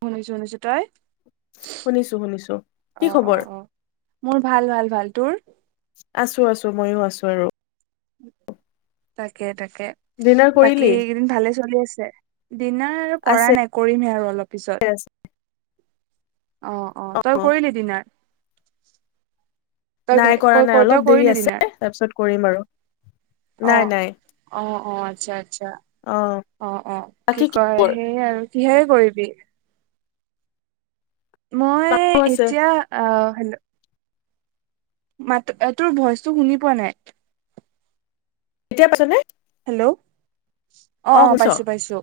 শুনিছো শুনিছো তই শুনিছো শুনিছো কি অ অ খবৰ অ মোৰ ভাল ভাল ভাল? তোৰ। আছো আছো ময়ো আছো আৰু। তাকে তাকে ডিনাৰ বাকী কৰিলি কেইদিন ভালে চলি আছে? চে। ডিনাৰ আৰু কৰা আছে নাই কৰিমহে আৰু অলপ পিছত? আছে অ অ তই কৰিলি দিনাৰ। নাই কৰা নাই তই অলপ দেৰি কৰিলি ডিনাৰ আছে তাৰপিছত কৰিম আৰু অ নাই নাই? অ অ আচ্ছা? অ অ অ কি বাকী কয় খবৰ সেই আৰু। কিহে কৰিবি? মই মাংস আছে এতিয়া অ। ভা ল। মাত তোৰ ভইচটো শুনি পোৱা নাই? এতিয়া পাইছনে? হেল্ল' অ অ পাইছো পাইছো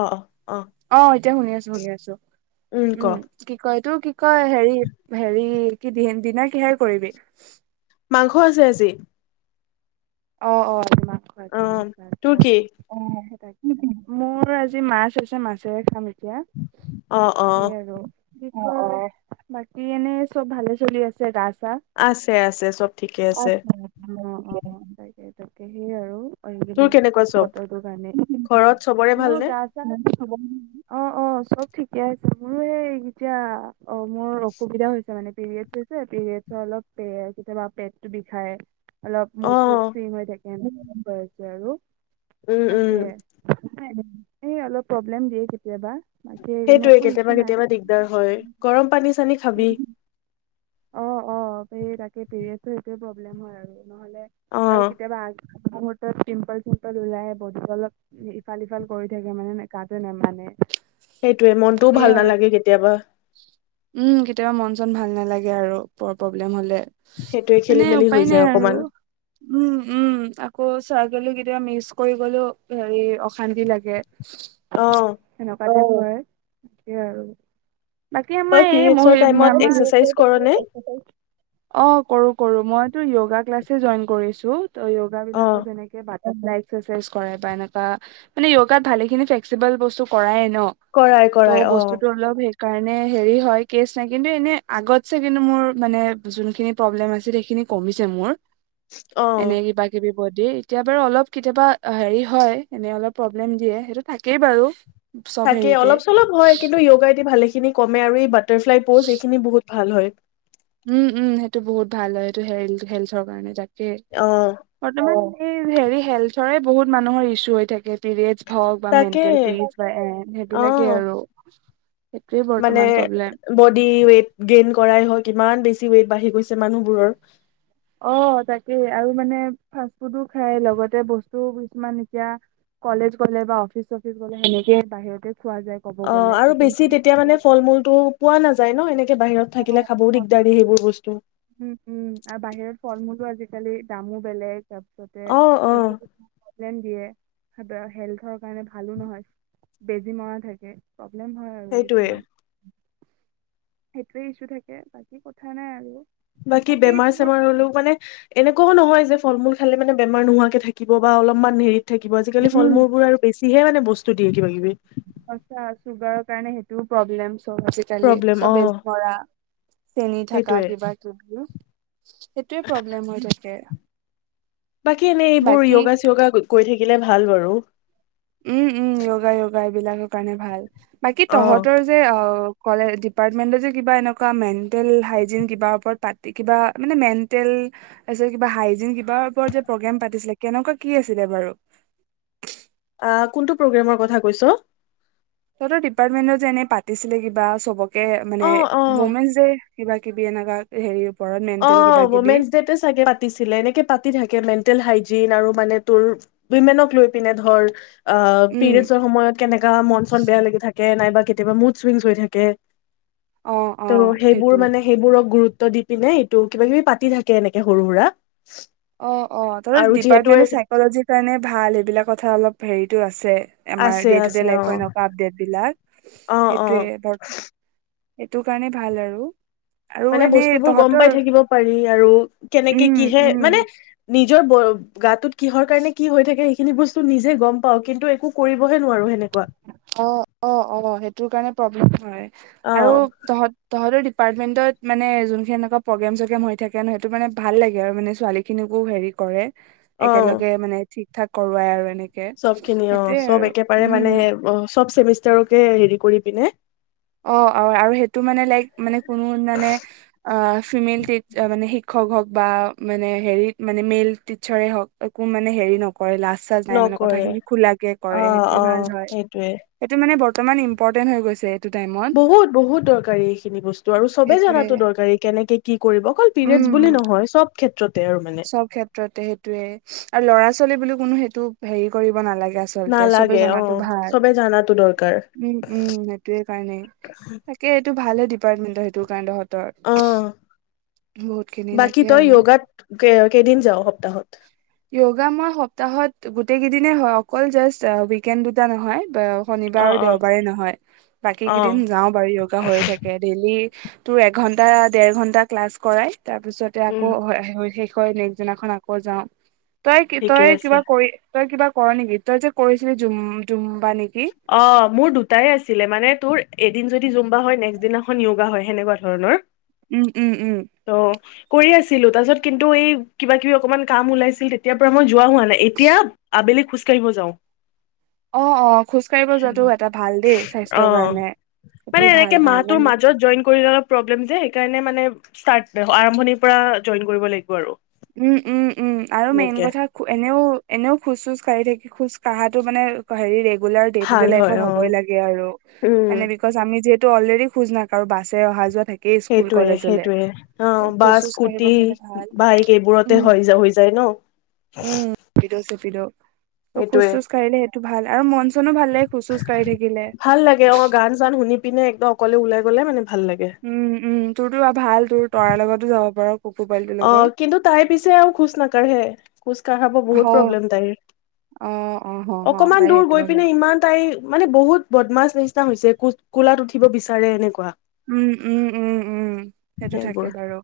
অ অ অ আহ। এতিয়া শুনি আছো শুনি আছো? উম কি কয়? তোৰ কি কয় হেৰি হেৰি কি দিনা কিহেৰে কৰিবি? মাংস আছে আজি? অ অ। [unintelligible] অ তোৰ কি [unintelligible] মোৰ আজি মাছ আছে মাছেৰে খাম? এতিয়া অ অ সেই আৰু অ বাকী এনে চব ভালে চলি আছে ৰাস আছে আছে চব ঠিকে আছে। ত তাকে সেই আৰু। কৰি তোৰ কি কেনেকুৱা চব বতৰটো কাৰণে ঘৰত চবৰে মোৰ ভালনে গা আছ ন অ অ চব ঠিকে আছে মোৰো এই এতিয়া অ মোৰ অসুবিধা হৈছে মানে পিৰিয়ড হৈছে পিৰিয়ডৰ অলপ কেতিয়াবা পেটটো বিষাই অলপ অ মুত সুত কেনে গম প আছ আৰু। উম উম সেয়ে অলপ প্ৰব্লেম দিয়ে কেতিয়াবা। বাকী সেইকাৰণে সেইটোৱে একো ইছ্যু কেতিয়াবা নাই কেতিয়াবা দিগদাৰ হয় গৰম পানী চানী খাবি। উম অঁ অঁ সেই তাকে পিৰিয়ডচৰ সেইটোৱে প্ৰব্লেম হয় আৰু নহলে অ আৰু কেতিয়াবা আ মুহুৰ্তত পিম্পল চিম্পল ওলাই বডি অলপ ইফাল সিফাল কৰি থাকে মানে কাজে নেমানে। সেইটোৱে মনটোও সেইয়াই ভাল আৰু নালাগে কেতিয়াবা। উম কেতিয়াবা মন চন ভাল নালাগে আৰু প-প্ৰব্লেম হলে। সেইটোৱে মানে খেলি মেলি উপায় হৈ নাই যায় আৰু অকমান। উম উম আকৌ চোৱা গলে কেতিয়াবা মিকচ কৰি গলো হেৰি অশান্তি লাগে। অ সেনেকুৱা একে আৰু। বাকী তই আমাৰ এই পিৰিয়ডছৰ টাইমত এক্সাৰচাইজ কৰ নে [unintelligible] অ কৰো কৰো মইতো য় ক্লাছে যো কৰিছো ত য়োগা অ বিলাকৰ যেনেকে একচাইজ কৰে বা এনেকুৱা মানে য়োগাত ভালেখিনি ফ্লেক্সিবল বস্তু কৰাই ন কৰাই কৰাই ত' অ বস্তুতো অলপ হে কাৰণে হেৰি হয় কেচ নাই কিন্তু এনে আগতছে কিন্তু মোৰ মানে যোনখিনি প্ৰব্লেম আছিল সেইখিনি কমিছে মোৰ। অ এনেবাকী বি হ দিয়ে এতিয়া বাৰু অলপ কেতিয়াবা হেৰি হয় এনে অলপ প্ৰব্লেম দিয়ে সেইটো থাকেই বাৰু। চব থাকে হেৰিতে অলপ চলপ হয় কিন্তু য়োগাইদি ভাল লাগিছে খিনি কম আৰু এই বাদ বাৰ্লাই'ষ্ট পজ এইখিন বহুত ভাল হয় উম উম সেইটো বহুত ভাল হয় সেইটো হে-হেল্থৰ কাৰণে তাক অ [unintelligible] এই হেৰি হেল্থৰে বহুত মানুহৰ ইচ্ছুহৈ থাকে। পিৰিয়েছ সক তাকে মেণ্টেল পিৰিয়েছ বা এন সেইবিলাকেই অ আৰু সেইটোৱে মানে বৰ্তমান প্ৰব্লেম বডি ৱেইট গেইন কৰাই হওক কিমান বেছি। বে ৱট বাঢ়ি গৈছে মানুহবোৰৰ। অ তাকে আৰু মানে ফাষ্ট ফুডো খাই লগতে বস্তু কিছুমান এতিয়া কলেজ গলে বা অফিচ চফিচ গলে সেনেকেই বাহিৰতে খোৱা যায় ক'ব অ গ'লে আৰু টিফিন বেছি তেতিয়া মানে ফল মূলতটো পোৱা নাযায় ন এনেকে বাহিৰত থাকিলে খাবও দিগদাৰী সেইবোৰ অ বস্তু মোৰটো আজিকালি দামো বেলেগ তাৰ পিছতে অ অ ৰেন্টদিয়ে হেল্থৰ কাৰণে ভালো নহয় বেজি মৰা থাকে। হয় আৰু সেইটোয়ে কিছুমান। [inaudible] সেইটোৱে ইচছ্যু থাকে বাকী কথা নাই আৰু। বাকী বেমাৰ চেমাৰ হ'লেও মানে এনেকুৱাও নহয় যে ফল মূল। খালে মানে বেমাৰ নোহাকে থাকিব বা অলপমান হেৰি। থাকিব আজিকালি উম। ফল মূলবোৰ আৰু বেছিহে মানে বস্তু। বস্তু দিয়ে কিবা কিবি আচ্ছা চুগাৰৰ কাৰণে সেইটোও প্ৰব্লেম। চ আজিকালি প্ৰব্লেম অ চবজ ভৰা চেনি থকা সেইটোয়ে কিবা কিবি। সেইটোয়ে প্ৰব্লেম হয় থাকে। বাকী এনেই এইবোৰ বাকী য়োগা চিয়গা কৰি থাকিলে থাকিলে ভাল বাৰু। উম -উম য়োগা য়োগা এইবিলাকৰ কাৰণে ভাল। বাকী অ তহঁতৰ যে অ' কলেজ ডিপাৰ্টমেন্টত যে কিবা এনেকুৱা মেণ্টেল হাইজিন কিবা ওপৰত পাতি কিবা মানে মেণ্টেল কিব হাইজিন কিবাৰ ওপৰত যে প্ৰগ্ৰেম পাতিছিলে কেনেকুৱা কি আছিলে বাৰু? কোনটো প্ৰগ্ৰেমৰ কথা কৈছ' তহতৰ ডিপাৰ্টমেন্টৰ যে এনে পাতিছিলে কিবা চবকে। অ মানে অ অমেনচ ডে' ৰ কিবা কিবি এনেকা হেৰি। ওপৰত মেণ্টেল অ' কিবা কিবি উমেন ডেতে চাগে পাতিছিলে এনেকে পাতি থাকে মে মেণ্টেন হাইজিন আৰু মানে তোৰ উই মেনক লৈ পিনে ধৰ। অ' উম পিৰিয়ডছৰ সময়ত কেনেকা মন চন বেয়া লাগি থাকে। থে নাইবা কেতিয়াবা মুড চুইংছ হৈ থাকে। অ অ ত' সেইবোৰ সেইটো মানে সেইবোৰক গুৰুত্ব ত দি পিনে এইটো কিবা কিবি পাতি থাকে এনেকে সৰু সুৰা। অ'অ'তহঁতৰ আৰু যিহেতু ডিপাৰ্টমেন্ট টো চাইকজিৰ কাৰণে ভাল সেইবিলাক কথা অলপ হেৰি। টো আছে। আমাৰ আছে দে টু আছে ডে অ লাইফৰ এনেকুৱা আপডেট বিলাক অ অ সেইটোৱে বৰ্তমান। সেইটো কাৰণে ভাল আৰু। আৰু মানে এনে বস্তুবোৰ গম পাই তহঁতৰ থাকিব পাৰি আৰু কেনেকে উম কিহে, উম মানে। নিজৰ গাটোত কিহৰ কাৰণে কি হৈ থাকে খিনি বস্তু নিজে গম পাওঁ কিন্তু একো কৰিবহে নোৱাৰো সেনেকুৱা। অ অ অ সেইটোৰ কাৰণে প্ৰব্লেম হয় অ আৰু তহঁত তহঁতৰ ডপাৰ্টমেণ্টত মানে যোনখিনি এনেকুৱা প্ৰগ্ৰেম চগ্ৰেম হৈ থাকে সেইটো মানে ভাল লাগে আৰু মানে ছোৱালীখিনিকো হেৰি কৰে অ একেলগে মানে ঠিক ঠাক কৰোৱাই আৰু এনেকে- চব খিনি অ সেইটোয়ে চব আৰু একেবাৰে মানে উম অ চব চেমিষ্টাৰকে হেৰি কৰি পিনে অ অ আৰু সেইটো মানে লাইক মানে কোনো মানে অ ফিমেল টি মানে শিক্ষক হওক বা মানে হেৰি মানে মেল টিচাৰে হওক একো মানে হেৰি নক, কৰে লাজ চাজ নাই মানে কথা নকৰে খিনি খোলাকে অ কৰে সেইটোয়ে অ ভাল হয়। সেইটোৱে সেইটো মানে ব ত মানে ইম্পৰ্টেণ্ট হৈ গৈছে। এইটো টাইমত বহুত বহুত দৰকাৰী এইখিনি বস্তু আৰু চবে সেইটোয়ে জানাতো দৰকাৰী, কেনেকে কি কৰিব অকল পিৰিয়ডছ বুলি উম নহয় চব ক্ষেত্ৰত। চব ক্ষেত্ৰতে সেইটোয়ে আৰু ল'ৰা ছোৱালী বুলি ক কোনো সেইটো হেৰি কৰিব নালাগে। আচলতে চবে নালাগে অ জনাটো ভাল, চবে জানাতো দৰকাৰ উম উম সেইটোয়ে, কাৰণেই তাকে এইটো ভালে ডিপাৰটমেণ্ট সেইটো কাৰণত অ খিনি বাকী তাকে তই আৰু যোগাত কেইদিন যাওঁ সপ্তাহত? য়োগা মই সপ্তাহত গোটেই কেইদিনে হয় অকল জাষ্ট উইগেন দুটা নহয়। শনিবাৰ অ আৰু অ দেওবাৰে নহয়, বাকী অ কেইদিন যাও বাৰু যোগা হৈ থাকে ডেইলি, তোৰ এঘন্টা দেৰ ঘন্টা ক্লাছ কৰাই তাৰপিছতে আকৌ উম হয়। হয় নেক্স দিনাখন আকৌ যাওঁ। তই কি ঠিকে তই আছে কিবা কৰি। তই কিবা কৰ নেকি তই যে কৰিছিলি জুম জুমু অ' মোৰ দুটাই আছিলে মানে তোৰ এদিন যদি দি জুম্বা হয় নেক্সট দিনাখন য়োগা হয়। হেনেকোৱা ধৰণৰ উম উম উম ত কৰি আছোঁ‌। ছিলো তাৰ পিছত কিন্তু এই কিবা কিবি অকনমান কাম ওলাইছিল। তেতিয়াৰ পৰা মই যোৱা হোৱা নাই। এতিয়া আবেলিত খোজকাঢ়িব যাওঁ। অ অ খোজ কাঢ়িব যোৱাটো এটা ভাল দেই স্বাস্থ্যৰ অ' কাৰণে সেইটো মানে ভাল এনেকে ভাল মাহটো মানে মাজত জইন কৰিলে প্ৰব্লেম যে সেইকাৰণে। ষ্টাটটো মানে আৰম্ভণিৰ পৰা জইন কৰিব লাগিব আৰু উম উম উম আৰু মেইন এনেকে কথা এনেও এনেও খোজ চোজ কঢ়ি থাকি। খোজ কঢ়াটো মানে হেৰিৰে গোটেই ভাল পৃথিৱীৰ হয় লাইফত অ হ'ব লাগে আৰু উম বিকছ আমি যে তটো অলৰেডি খোজ নাকাঢ়ো আৰু বাছে অহা যোৱা থাকে। সেইটোয়ে সেইটয়ে অ' খোজ বাছ চোজ কাঢ়িব স্কুটি পালে ভাল বাইক। সেইবোৰতে হৈ উম যায় ন উম চেপিডো চেপিডো ত' খোজ সেইটোৱে। চোজ কাঢ়িলে ভাল আৰু মন চনো ভাল লাগে খোজ চোজ কাঢ়ি থাকিলে ভাল লাগে অ' গান চান শুনি পিনে একদম অকলে ওলাই গ'লে মানে। ভাল লাগে উম উম তোৰতো ভাল তোৰ তৰাৰ লগতো যাব পাৰ। কুকু পোৱালিটোৰ অ' লগত কিন্তু তাই পিছে আৰু খোজ নাকাঢ়ে খোজ। কঢ়াব হ বহত প্ৰব্লেম তাই। অ' অ' অ' তাই সেইটো পিনে ইমান মানে বহুত বদমাছ নিচিনা হৈছে ক কোলাত উঠিব বিচাৰে এনেকুৱা। উম উম উম উম সেইটো থাকে সেইবোৰ বাৰু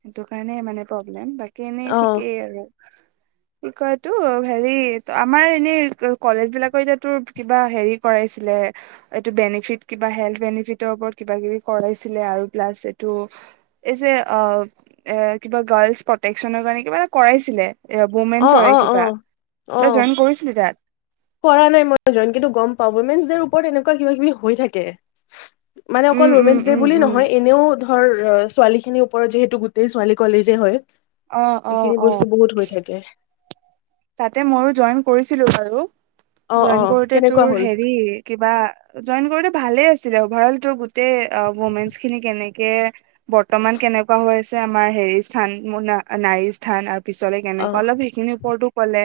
সেইটো কাৰণে মানে প্ৰব্লেম। কেনেই অ ঠিকেই আৰু। কি কটো হেৰি আমাৰ এনে কলেজ বিলাকৰ এতিো কিবা হেৰি কৰাইছিল এইটো বেনিফি কিবা হেল বেনিফিটৰ ওপৰত কিবা কিবি কৰাইছিলে আৰু প্লাছ এইটো এই যে অ এ কিবা গাৰ্লছ প্ৰটেকচনৰ কাৰণে কিবা এটা কৰাইছিলে। অ', ৰোবোমেনছ হয় অ', কিবা অ', তই অ', জইন কৰিছিলি তাত কৰা নাই মই জইন কিন্তু গম পাওঁ হিউমেন ডে পৰত এনেকুৱা কিবা কিবি হৈ থাকে। মানে উম অকল উম উমেন ডে উম বুলি উম নহয় এনেও। ৰ ছোৱালী খিনিৰ ওপৰত যিহেতু গোটেই ছোৱালী কলেজে হয়। অ অ এইখিনি অ বস্তু বহুত হৈ থাকে। তাতে মইো জইন কৰিছিলো। আৰু অ', জইন অ', কৰোঁতে কেনেকুৱা তুৰ হ'ল হেৰি কিবা জইন কৰোঁতে ভালে আছিল। অভাৰ অল তো গোটেই মৌমেনছ খিনি কেনেকে বৰ্তমান কেনেকুৱা হৈ আছে আমাৰ হেৰি স্থান নাৰী স্থান আৰু। পিছলে কেনেকুৱা অ', অলপ সেইখিনিৰ ওপৰতো কলে।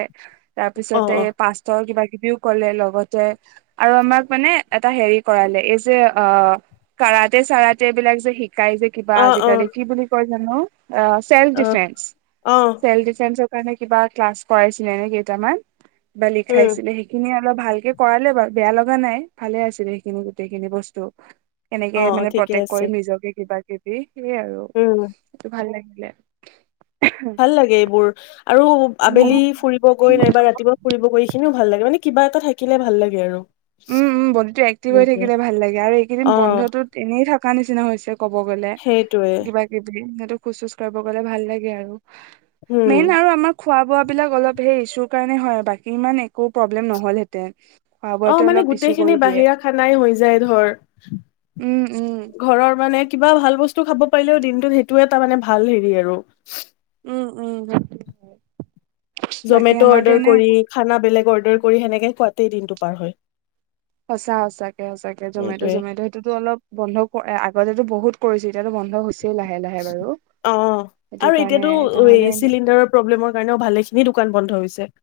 তাৰ অ', পিছতে অ', পাষ্ট্তৰ কিবা, কলে লগতে আৰু আমাক মানে এটা হেৰি কৰালে, এই যে অ কাৰাতে চাৰতে এইবিলাক যে শি যে কিবা অ', আজিকালি অ', কি বুলি কয়? হ ন [unintelligible] ছেলফ অ', ডিফেন্স অ ছেল্ফ ডিফেন্ [unintelligible] মানে কিবা ক্লছ। কৰাই ছিলে নে কেইটামান? বা উম, লিখাইছিলে সেইখিনিয়ে। অলপ ভালকে কৰালে বাৰু। বেয়া লগা নাই ভালে আছিলে সেইখিনি গোটেই খিনি বস্তু। কেনেকে অ', মানে ঠিকে প্ৰটেক্ আছে কৰিম নিজকে কিবা। ি [unintelligible] সেইয়ে আৰু উম, সেইটো ভাল লাগে। এ ভাল লাগে এইবোৰ আৰু। উম আবেলি ফুৰিব গৈ নাইবা ৰাতিপুৱা ফুৰিব গৈ কিনিও ভাল লাগে ন। মানে কিবা এটা থাকিলে ভাল লাগে আৰু। উম উম বডিটো এক্টিভ হৈ উম, থাকিলে ভাল লাগে আৰু এইকেইদিন অ', বন্ধটোত এনেই থাকো। নিচিনা হৈছে। কব গ'লে সেইটোৱে কিবা কিবি। টো খোজ চোজা কাঢ়িব গলে ভাল লাগে আৰু। উম। মেইন আৰু আমাৰ। খোৱা বোৱাবলাক অলপ সেই ইচুৰ কাৰণে হয় বাকী ইমান একো প্ৰব্লেম নহল হেতেন। অ মানে গোটেই খিনি বাহিৰা খানাই হৈ যায় ধৰ উম উম ঘৰৰ মানে, কিবা ভাল বস্তু খাব পাৰিলেও, দিনটোত সেইটোয়ে এটা মানে ভাল হেৰি আৰু উম উম। বাকী জমেট আমাৰতো অৰ্ডাৰ এনে কৰি একো খানা বেলেগ অৰ্ডাৰ। কৰি সেনেকে খুৱতেই দিনটো পাৰ হয়। সঁচা সঁচাকে সঁচাকে জমেট সেইটোয়ে চমেট' সেইটোতো অলপ বন্ধ আগতে তো বহুত? কৰিছিল? অ সেইটো আৰু কাৰণে এতিয়াতো নহ'লে এনে চিলিণ্ডাৰৰ প্ৰব্লেমৰ কাৰণেও ভালে খিনি দোকান বন্ধ হৈছে। একাক।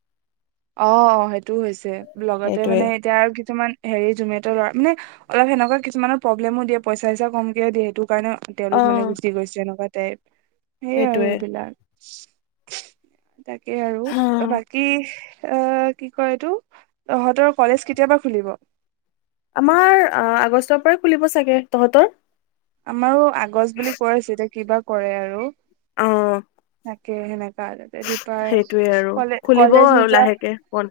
অ অ সেইটোও হৈছে লগতে সেইটোৱে মানে এতিয়া আৰু কিছুমান? হেৰি জমেট' লৰা মানে অলপ সেনেৱা কিছুমানৰ প্ৰব্লেমো দিয়ে পইচা চইচামকে দিয়ে সেইটো? কাৰণে অ তেওঁলোক মানে গুচি গৈছে এনেকুৱা? টাইপ? সেই আৰু সেইটোৱে এই বিলাক? [inaudible] [unintelligible] তাকে আৰু হা বাকী। এ কি কয় এইটো তহঁতৰ কলেজ কেতিয়াপা খুলিব? আমাৰ আগষ্টৰ পৰাই খুলিব চাগে তহঁতৰ? আমাৰো? আগষ্ট বুলি কৈ আছে এতিয়া কিবা? কৰে আৰু। অ, তাকে সেনেকে? কাৰণতে সেইটোয়ে দিপাৰ আৰু কলেজ খুলিব কলেজ আৰু নোযোৱা? লাহেকে বন্ধ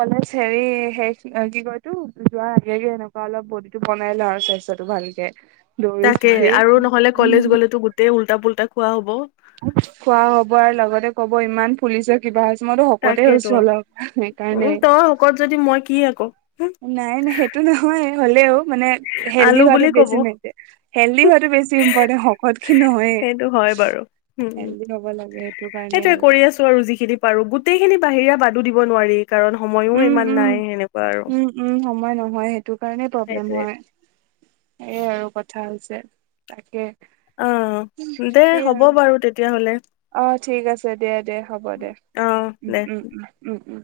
কলেজ হেৰি শেষ কি কয় এইটো যোৱাৰ আগে আগে এনেকুৱা অলপ বডি টো বনাই লওঁ আৰু টাৰছত। টো ভালকে। দৌৰি তাকে চৌৰি আৰু নহলে কলেজ গ'লেতো গোটেই ওল। উল্টা পুল্টা খোৱা হ'ব। খোৱা হ'ব আৰু লগতে কব ইমান ফুলিছে কিবা আছে? তাকেইতো উ তই শকত যদি মই কি আক। [inaudible] [unintelligible] নাই নাই সেইটো নহয়? হ'লেও। মানে হেল্ডি আলু বুলি হোৱাটো কব বেছি মেনটাইন হেল্ডি হোৱাটো বেছি ইম্পৰ্টেনট শকতক ক্ষিন নহয় সেইটো হয় বাৰু উম উম হেলডি হব লাগে সেইটো কাৰণে সেইটোয়ে আৰু? কৰি দি দিব নোৱাৰি? কাৰণ সময়োও উম ইমান নাই সেনেকুৱা আৰু। মই। সটো কাৰণেই প্ৰব্লেম সেইটোয়ে হয় হেই আৰু কথা হৈছে? তাকে? অ দে সেই হ'ব আৰু বাৰু তেতিয়াহলে অ ঠিক আছে দিয়া দে হ'ব দে অ উম দে উম উম উম উম